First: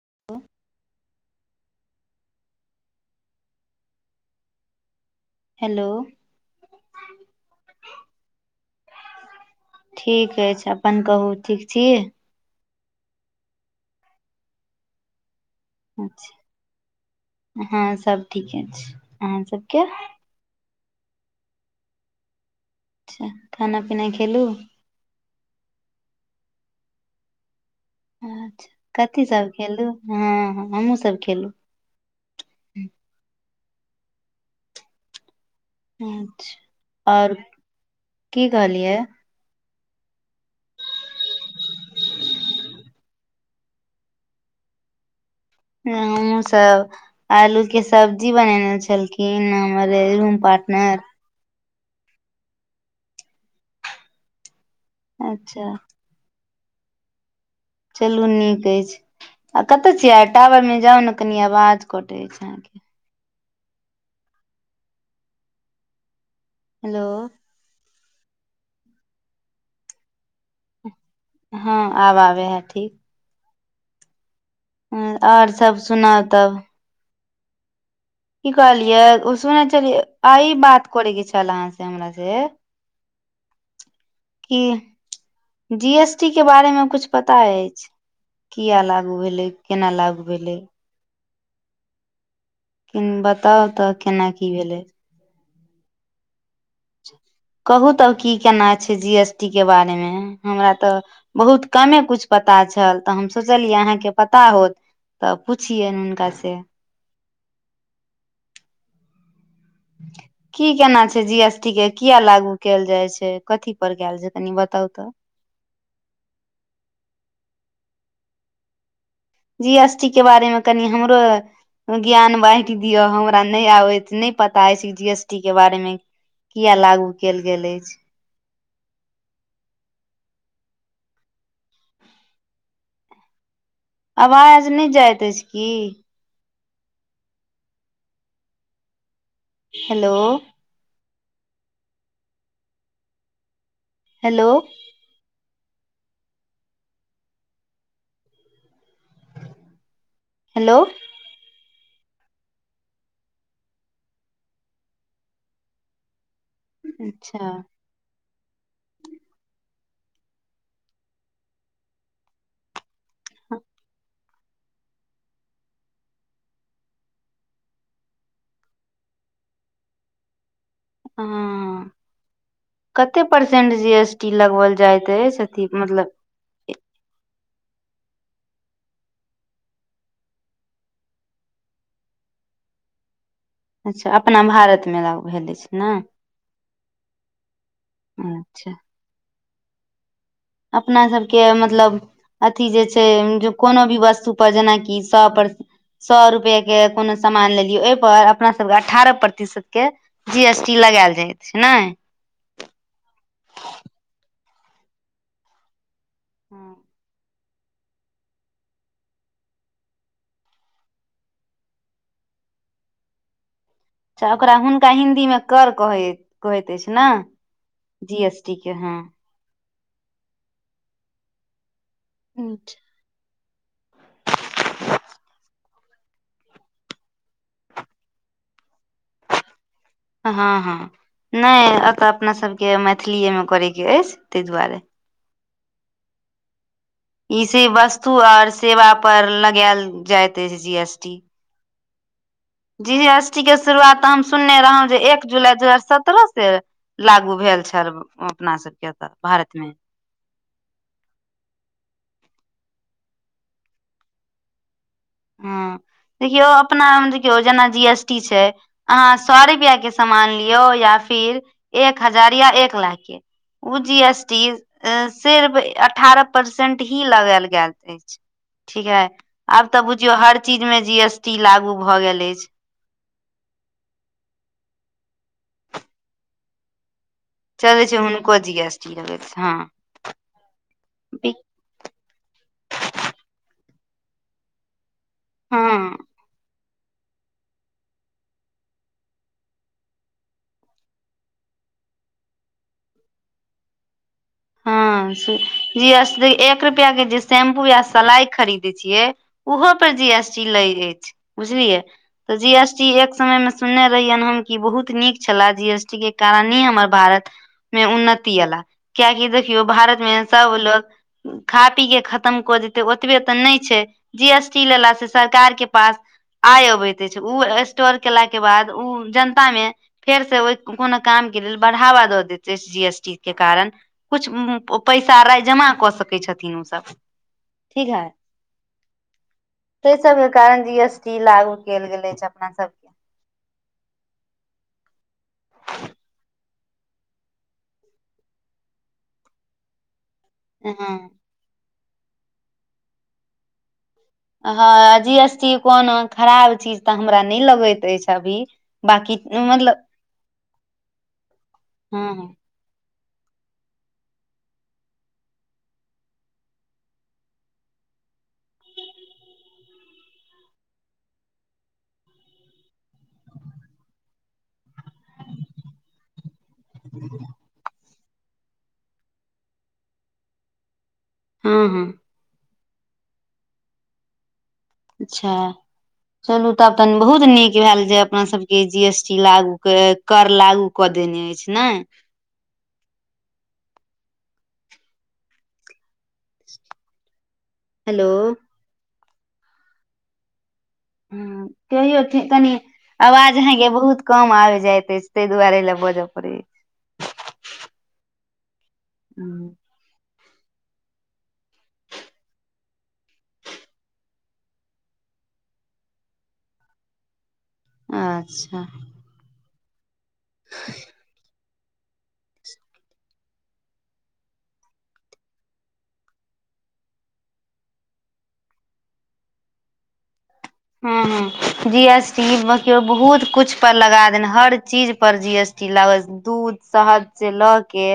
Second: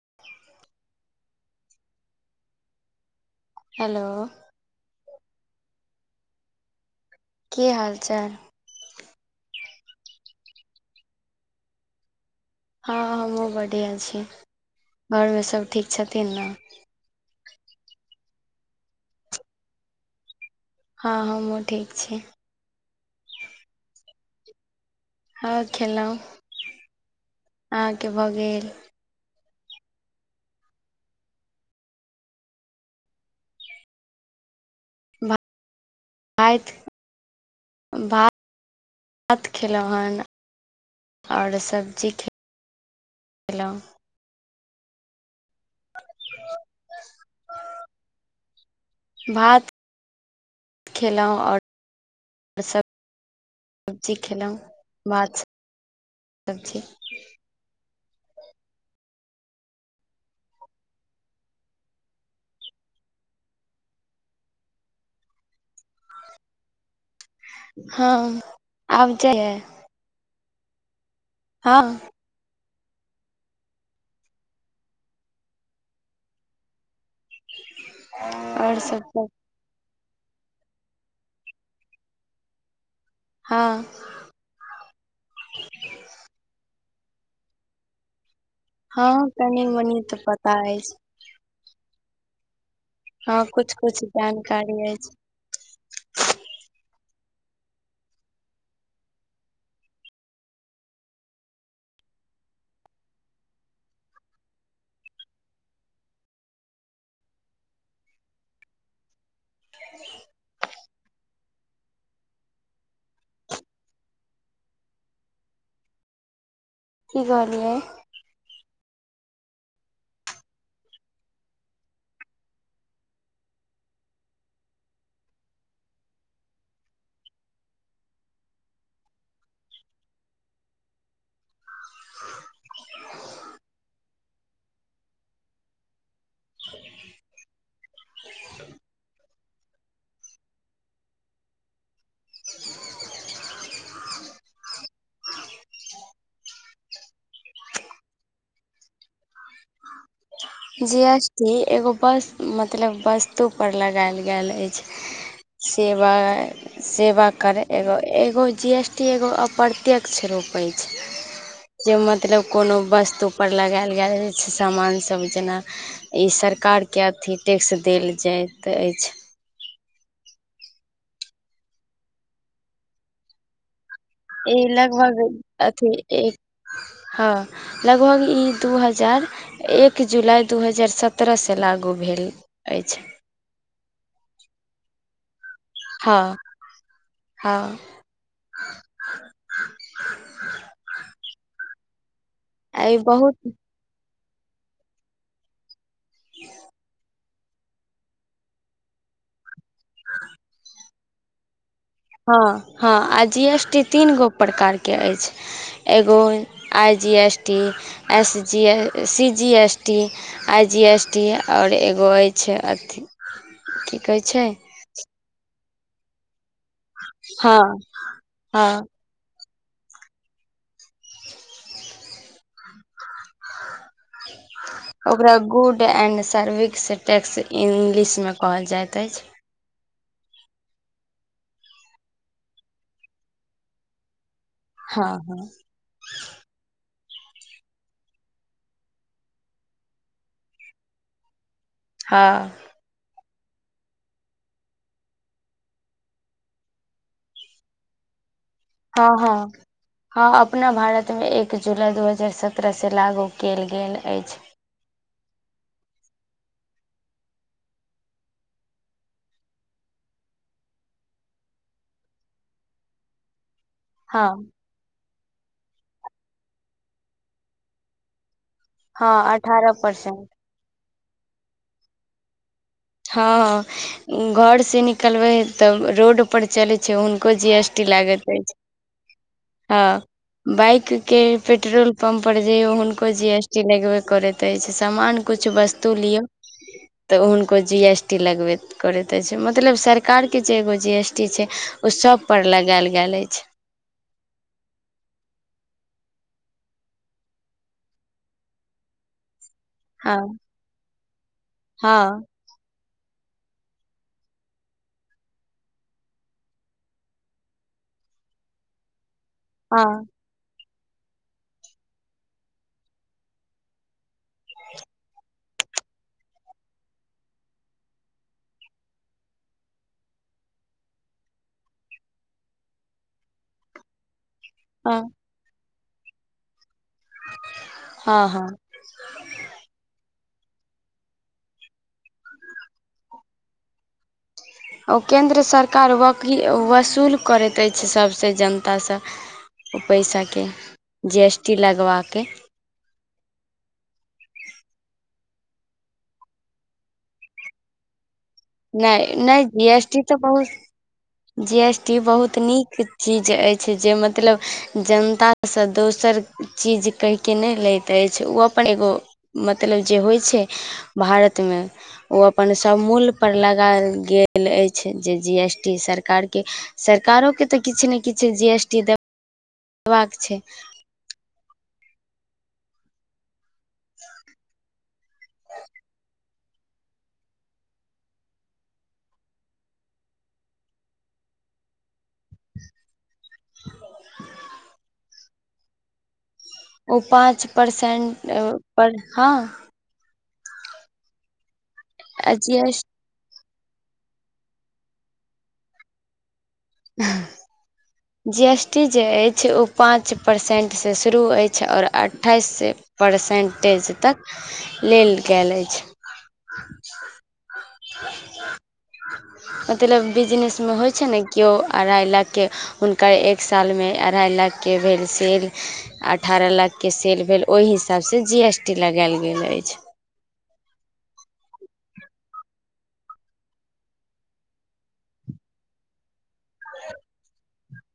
[inaudible] Hello hello कि हाल चाल? ठीक अछि अपन कहू ठीक छी? हँ हमहुँ बढ़िआ छी घरमे सब ठीक छथिन अच्छा ने? हँ सब ठीके अईछ अहाँ सबके? हँ हमहुँ ठीक छी। अच्छा खाना पीना खेलहुँ? हँ खेलौ अहाँके भऽ अच्छा गेल? कथी सब खेलु? हँ हमहहुँ सब खेलु। भात अच्छा आओर की कहलियै? भात खयेलहुँ हन आओर सब्जी ख खेलौ। ह हमहुँ सब आलूके सब्जी बनेने छलखिन भात हमरे रूम पार्टनर। खेलहुँ आओर सभ सब्जी खेलहुँ भात सब्जी। अच्छा सबजी चलू नीक अइछ आ कतय छीयै आ टावर में जाउ नऽ कनि आवाज कटे अछि अहाँके। हेलो हँ आब जाय या? हँ आबय हैऽ ठीक। हँ आओर सब सुनाउ तब। की आओर सब कहलियए सब ओ सुने छलियै आइ बात करेके छैल अहाँ से हमरा से। हँ क जी एस टी के बारे मे कुछ पता अछि? किया लागू हँ भेलै कनि केना मनि तऽ लागू पता भेलै? अछि कि हँ बताउ कुछ तऽ कुछ केना की भेलै? जानकारी अछि कहू तब की केना छैय जी एस टी के बारे मे हमरा तऽ बहुत कमे कुछ पता छल तऽ हम सोचलियै की अहाँके पता होत। तऽ पुछियैन हुनका से। [unintelligible] की केना छैय, जी एस टी के किया लागू कैल जाय छैय, कथी पर कैल छैय? कनि बताउ तऽ। की कहलियै? जी एस टी के बारेमे कनि हमरो ज्ञान बाँटि दियअ हमरा नहि आबैत नहि पता अछि इ जी एस टी के बारेमे। किया लागू कैल गेल अछि? आवाज नै जाइत अछि की? Hello hello hello G S T एगो बस मतलब वस्तु पर लगायल गेल अछि। सेवा सेवा अच्छा कर एग एगो जी एस टी एगो अप्रत्यक्ष रूप अछि जे मतलब कोनो वस्तु [unintelligible] पर लगायएल गेल छैय सामान सब जेना ई सरकारके अथी टैक्स देल जाइत अछि। हँ कते परसेंट जी एस टी ई लगवल जाइत लगभग अछि अथी मतलब एक हँ लगभग ई दू हजार एक जुलाई दू हजार सत्रहसँ लागू भेल अछि। अच्छा अपना भारतमे लागू भेल अछि। ने हँ हँ अच्छा अपना सबके मतलब अथी जे आ ई छैय बहुत [inaudible] कोनो भी वस्तु पर जेनाकि सौ पर सौ रुपएके कोनो सामान लेलियै ओहि पर अपना सबके अठारह प्रतिशतके जी एस टी लगायल जाय छैय नै? हँ हँ आ जी एस टी तीन गो प्रकार के अछि। एगो I G S T S G A C G S T I G S T आओर एगो अछि अथ की कहै चा छै ओकरा हुनका हिन्दीमे कर कहै हैऽ। कहैत अछि नऽ हँ जी एस टी के हँ। अच्छा [unintelligible] ओकरा गुड एंड सर्विस टैक्स इंग्लिशमे कहल जाइत अछि। हँ हँ नै एतऽ अपना सबके मैथिलीएमे करैके अछि तै दुआरे। हँ हँ ई [unintelligible] वस्तु और सेवा पर लगायल जाइत अछि जी एस टी। हँ जी एस टी के शुरुआत तऽ हम सुनने रहौं जे एक जुलाई दू हजार सत्रह से लागू भेल छैल अपना सब हँ हँ हँ अपना भारतमे एक जुलाइ दू हजार सत्रहसँ लागू केल गेल अछ हँ देखियौ अपनामे देखियौ जेना जी एस टी छै अहाँ सौ रुपआ के सामान लियौ या फिर एक हजार या एक लाख केँ ओ जी एस हँ टी सिर्फ अठारह परसेंट ही लगेल गेल अछै ठीक हैऽ हँ अठारह आब तऽ बुझियौ परसेंट हर चीज मे जी एस टी लागू भऽ गेल अछि हँ घर से निकलबै तब रोड पर चले छै हुनको जी एस टी चलै छै लागैत हुनको जी अछि एस टी लगैत छै [inaudible] हँ बाइक केँ पेट्रोल पंप पर जयौ हुनको जी एस टी लगबै करैत अइछ समान कुछ हँ वस्तु लिऔ [inaudible] तऽ हुनको जी एस टी लगबेत करैत अछि मतलब सरकार केँ जे एगो जी एस टी छै ओ सभपर लगायल गैल ऐछ हँ जी एस टी एक रुपआ के जे शैम्पू या सलाइ खरीदे छियै ओहो पर जी हँ एस टी लैग जाय छै बुझलियै हँ तऽ जी एस एक समयमे सुनने रहियनि हम कि बहुत नीक छलै जी एस टी केँ कारणिएं हमर भारत मे उन्नति एला कियाकि देखियौ हँ भारतमे सब लोक खा पी के खतम कऽ देतै ओतबे तऽ नै छै जी एस टी लेलासँ सरकार केँ पास आय अबैत अछि ओ स्टोर केला के बाद ओ जनता मे फेर से ओहि कोनो काम केँ लेल बढ़ावा दऽ देतै जी एस टी केँ कारण कुछ हँ पैसा राय जमा कऽ सकै छथिन ओसभ ठीक है हँ हँ [inaudible] तै सबके कारण जी एस टी लागू कैल गेल अइछ अपना सब केँ ओ केन्द्र सरकार वकी वसूल करैत अछि सभसँ जनतासँ ओ पैसा केँ उ हाँ जी एस टी लगबा केँ हँ जी एस टी कोनो खराब चीज तऽ हमरा नै लगैत अछि अभी नहि बाकी नहि जी मतलब एस टी तऽ बहुत जी एस टी हँ बहुत नीक चीज अइछ जे मतलब जनतासँ दोसर चीज कहि केँ नहि लैत अछि ओ अपन एगो मतलब जे होइ छै भारतमे ओ अपन सब मूल पर लगा गेल ऐछ जे जी एस टी सरकार के सरकारो के तऽ किछ ने किछ जी एस टी दे दबाक छै [unintelligible] [inaudible] अच्छ चलू तब तन बहुत नीक भैल जे अपना सब के जी एस टी लागू कर लागू क देने अछि ऐछ नै [inaudible] ओ पाँच हेलो परसेंट पर हँ [inaudible] कहैथी तनी जी एस आवाज अहाँ केँ बहुत कम आबि जाइत अछि तार दुआरे ले बजय पड़े जी एस टी जे अइछ अछि ओ पाँच परसेंटसँ शुरू अछि आओर अठाइस परसेन्टेज तक लेल गैल अछि अच्छा मतलब बिजनेस मे होइ छै नऽ कियो अढ़ाइ लाखके हुनकर एक सालमे अढ़ाइ लाखके भेल सेल अठारह लाखके सेल भेल ओहि हिसाबसँ जी एस टी लगैल गेल अछि ह ह जी एस टी बहुत कुछ पर लगा देने हर चीज पर जी एस टी लागल। दूध शहद सऽ लऽ के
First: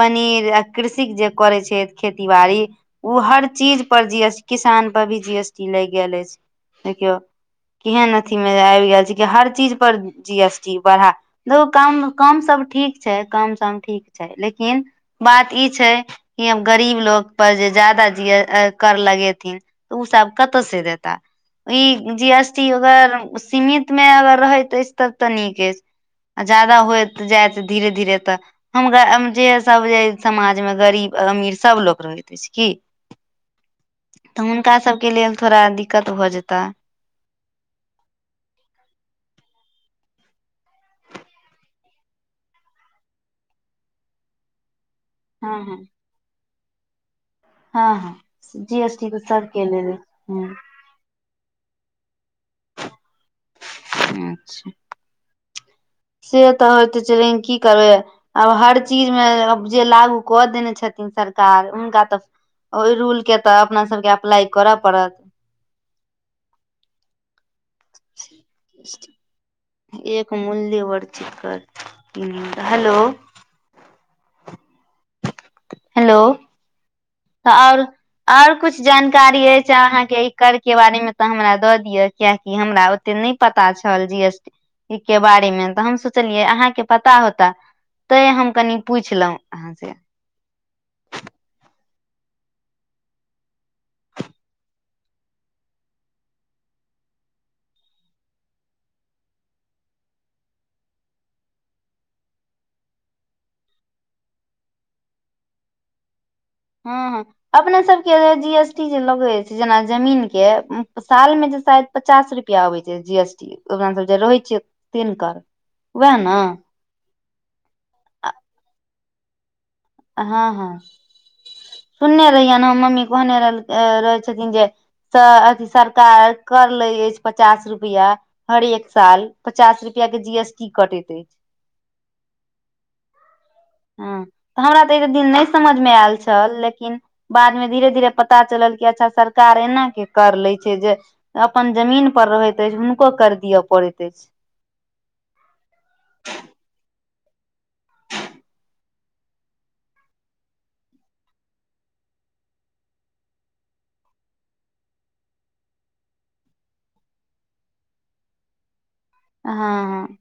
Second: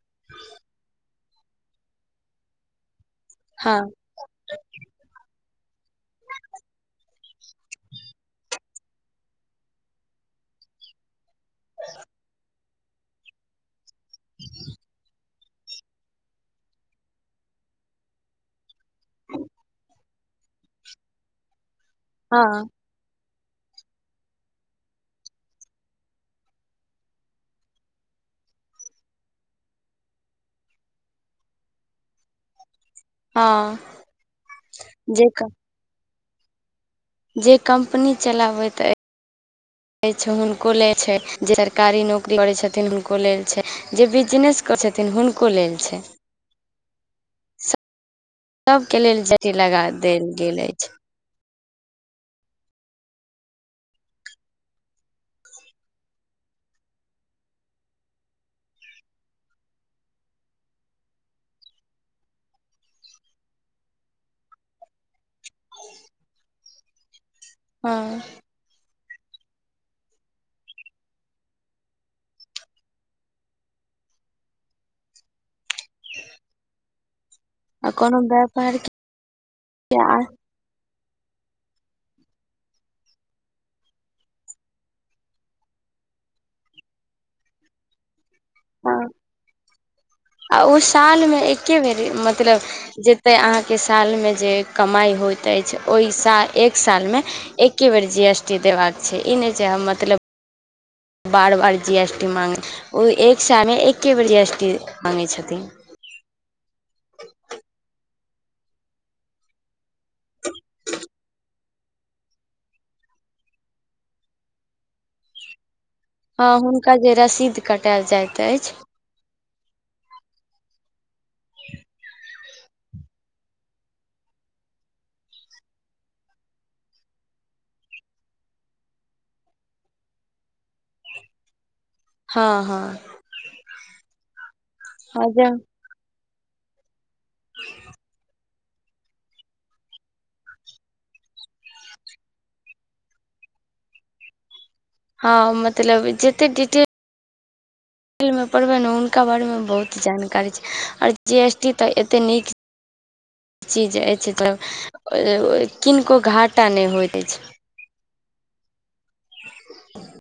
पनीर आ कृषिक जे करै छै खेती बाड़ी ओ हर हँ चीज पर जी एस टी किसान पर भी जी एस टी लागि गेल अछि देखियौ केहन अथि मे आबि गेल छै कि हर चीज पर जी एस टी बढ़ा घूऽ काम काम सब ठीक छै काम समा ठीक छै लेकिन बात ई छै कि हम गरीब लोग पर जे ज्यदा जिय कर लगेथिन तऽ ओसब कतऽ सऽ देतऽ ई जी हँ एस टी अगर सीमित मे अगर रहैत अछि तब तऽ नीक अछि आ ज्यादा होयत जायत धीरे धीरे तऽ हम ग जे सभ जे समाजमे गरीब अमीर सभ लोक रहैत अछि की हँ तऽ हुनका सबके जे लेल थोड़ा दिक्कत भऽ जेताऽ जे कम्पनी चलाबैत अछि हुनको लेल छै जे सरकारी नौकरी करैत छथिन हुनको लेल छै जे बिजनेस करै छथिन हुनको हँ लेल हँ छै हँ हँ जी एस सभके टी त लेल सब जटी कऽ लगा लेल देल ह। गेल अछि [unintelligible] [unintelligible] से तऽ होयत छै लेकिन की करबै। आब हर चीजमे जे लागू कऽ देने छथिन सरकार हुनका तऽ। ओहि रूल कऽ तऽ अपना सबके अप्लाई करऽ पड़त। हँ। एक मूल्य वरजित कर हेलो। हेलो आओर आ कोनो आओर व्यापार कुछ जानकारी अछि के अहाँके। आस्था कर के बारे मे तऽ हमरा दऽ दिअ कियकि हमरा ओते नहि पता छल जी एस टी। ई के बारे मे तऽ हम सोचलियै अहाँके पता होताऽ तैं हम कनि पुछलहुँ अहाँ से। आ ओ सालमे एके बेर मतलब। जतय अहाँके सालमे जे कमाइ होइत अछि ओहि साल एक सालमे। एके बेर जी एस टी देबाक छै ई ने छै हम मतलब। बार बार जी एस टी मागै ओ एक सालमे एक्के बेर जी एस टी मागै छथिन। हँ हँ अपने सबके जे जी एस टी जे लगै छै जेना जमीन के। साल मे जे शायद पचास रुपआ अबै छै जी एस टी अपना सब जे रहै छियै तीनकर। ह हुनका जे रसीद कटायल जाइत अछि। हँ हँ सुनने रहिय ने हम मम्मी कहने रहल रहै छथिन जे। त अथी सरकार कर ले अछि पचास रुपिया। हरेक साल पचास रुपिया के जी एस टी कटैत अछि। हँ हँ। हँ तऽ हमरा तऽ ऐतय हँ दिन जे नहि समझ मे आयल छै। छल लेकिन बादमे धीरे धीरे पता चलल कि अच्छा सरकार एना के कर ले छैय जे अपन जमीन पर रहैत अछि हुनको कर दियअ पड़ैत अछि। हँ मतलब जेतेक डिटेल डिटेलमे पढ़बै ने हुनका बारेमे बहुत जानकारी छैय आओर जी एस टी तऽ एतेक नीक चीज अछि तऽ किनको घाटा नहि होइत अछि। हँ हँ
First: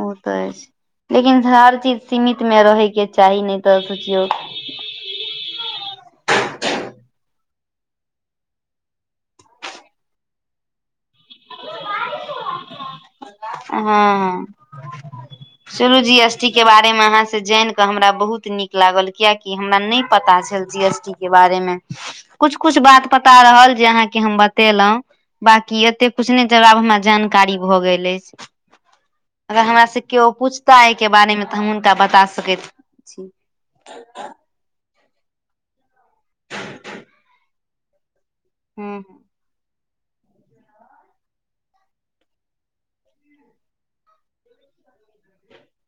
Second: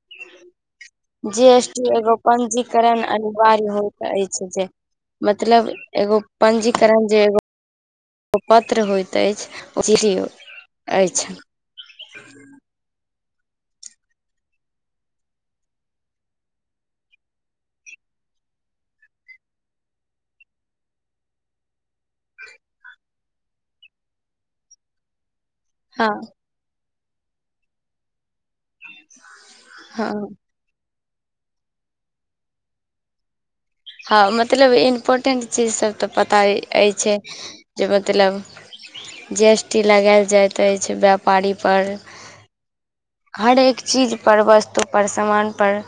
ओ तऽ अछि। लेकिन जी एस हर टी चीज एगो सीमित मे रहै पंजीकरण के चाही नहि अनिवार्य तऽ होइत सोचियौ अछि जे मतलब एगो पंजीकरण जे एगो ओ पत्र होइत अछि सिढ़ [unintelligible] अछि। [inaudible] हँ चलू जी एस टी के बारे मे अहाँ सऽ जैन के हमरा बहुत नीक लागल कियाकि हमरा नै पता छल जी एस टी के बारे मे कुछ कुछ बात पता रहल जे अहाँके हम बतेलहुं। बाकी एते हँ कुछ नहि ज आब हमरा जानकारी भऽ गेल अछि। अगर हमरा से हँ कियो पूछता एहि के बारे मे तऽ हम हुनका बता सकैत छी। हँ मतलब इम्पोर्टेंट चीजसभ तऽ पता अइछे जे मतलब हूं जी एस टी लगायल जाइत अछि व्यापारी पर। हर एक चीज पर वस्तु पर सामान पर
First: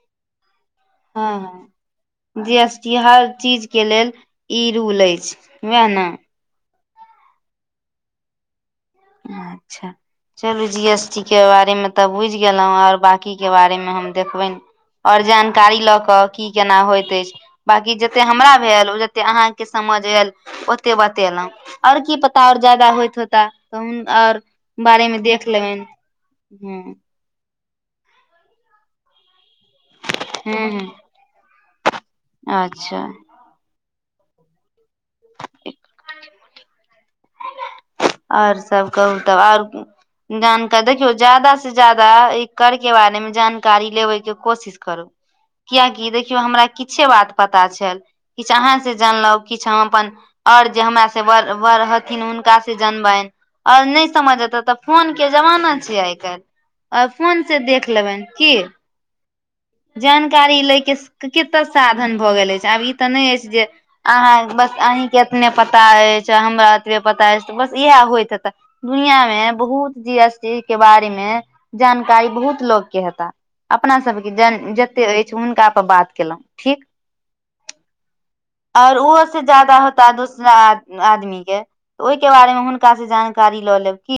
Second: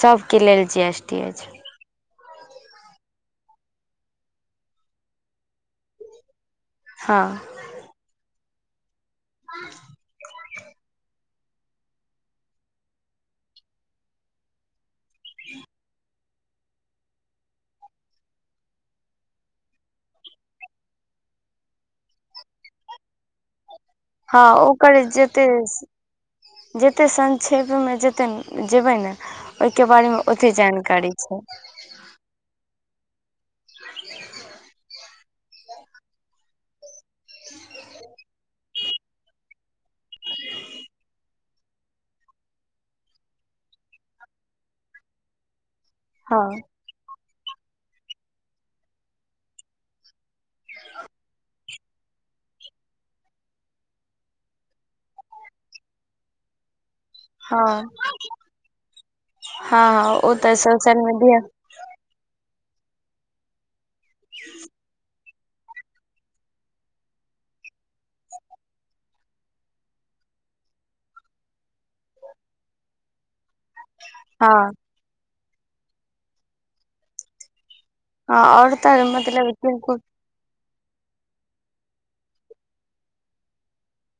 सबके लेल जी एस टी। हँ अछि हँ जी एस टी हर चीज के लेल ई रूल अछि वैह नऽ? हँ अच्छा चलू जी एस टी के बारेमे तऽ बुझि गेलहुँ आओर बकी के बारेमे हम देखबैन। और जानकारी लऽ कऽ की केना होइत अछि। बाकी जेते हमरा भेल ओ जते अहाँके समझ एल ओते बतेलहुँ आओर की पता आओर जादा होइत होता त हँ ओकरे जते हूँ जते सं क्षेपमे जते जेबै ने ओहिके बारेमे ओते हूँ हूँ जानकारी छैय। अच्छा [inaudible] एक [unintelligible] [inaudible] आओर सब कहू तब आओर जानकार देखियौ जादा से जादा अइ करके बारेमे जानकारी लेबै के कोशिश करू कियाकि देखियौ हँ हमरा किछे बात पता छैल। किछ अहाँ से जानलहु किछ हम अपन आऔर जे हमरा सेड़ हथिन हुनका से से जानबैनि आओर नहि समझ एते तऽ फोन के जमाना छैय आइ काल्हि। आओर फोन से हँ देख लेबनि की। हँ हँ ओ तऽ जानकारी लै के सोशल मीडिया कतऽ साधन भऽ गेल अछि आब ई तऽ नहि अछि जे अहाँ बस अहीं के अपने पता अछि हमरा एतबे पता अछि बस इएह होयइत हेतऽ। दुनियामे बहुत जी एस टी के बारे मे जानकारी बहुत लोगके हेता। अपनासभके हँ जन जतेक अछि हुनकापर बात कयलहुँ ठीक। हँ आओर तऽ उहो सऽ मतलब ज्यादा किनको होता दूसरा आदमीके त ओहिके बारे मे हुनका से जानकारी लऽ लेब की।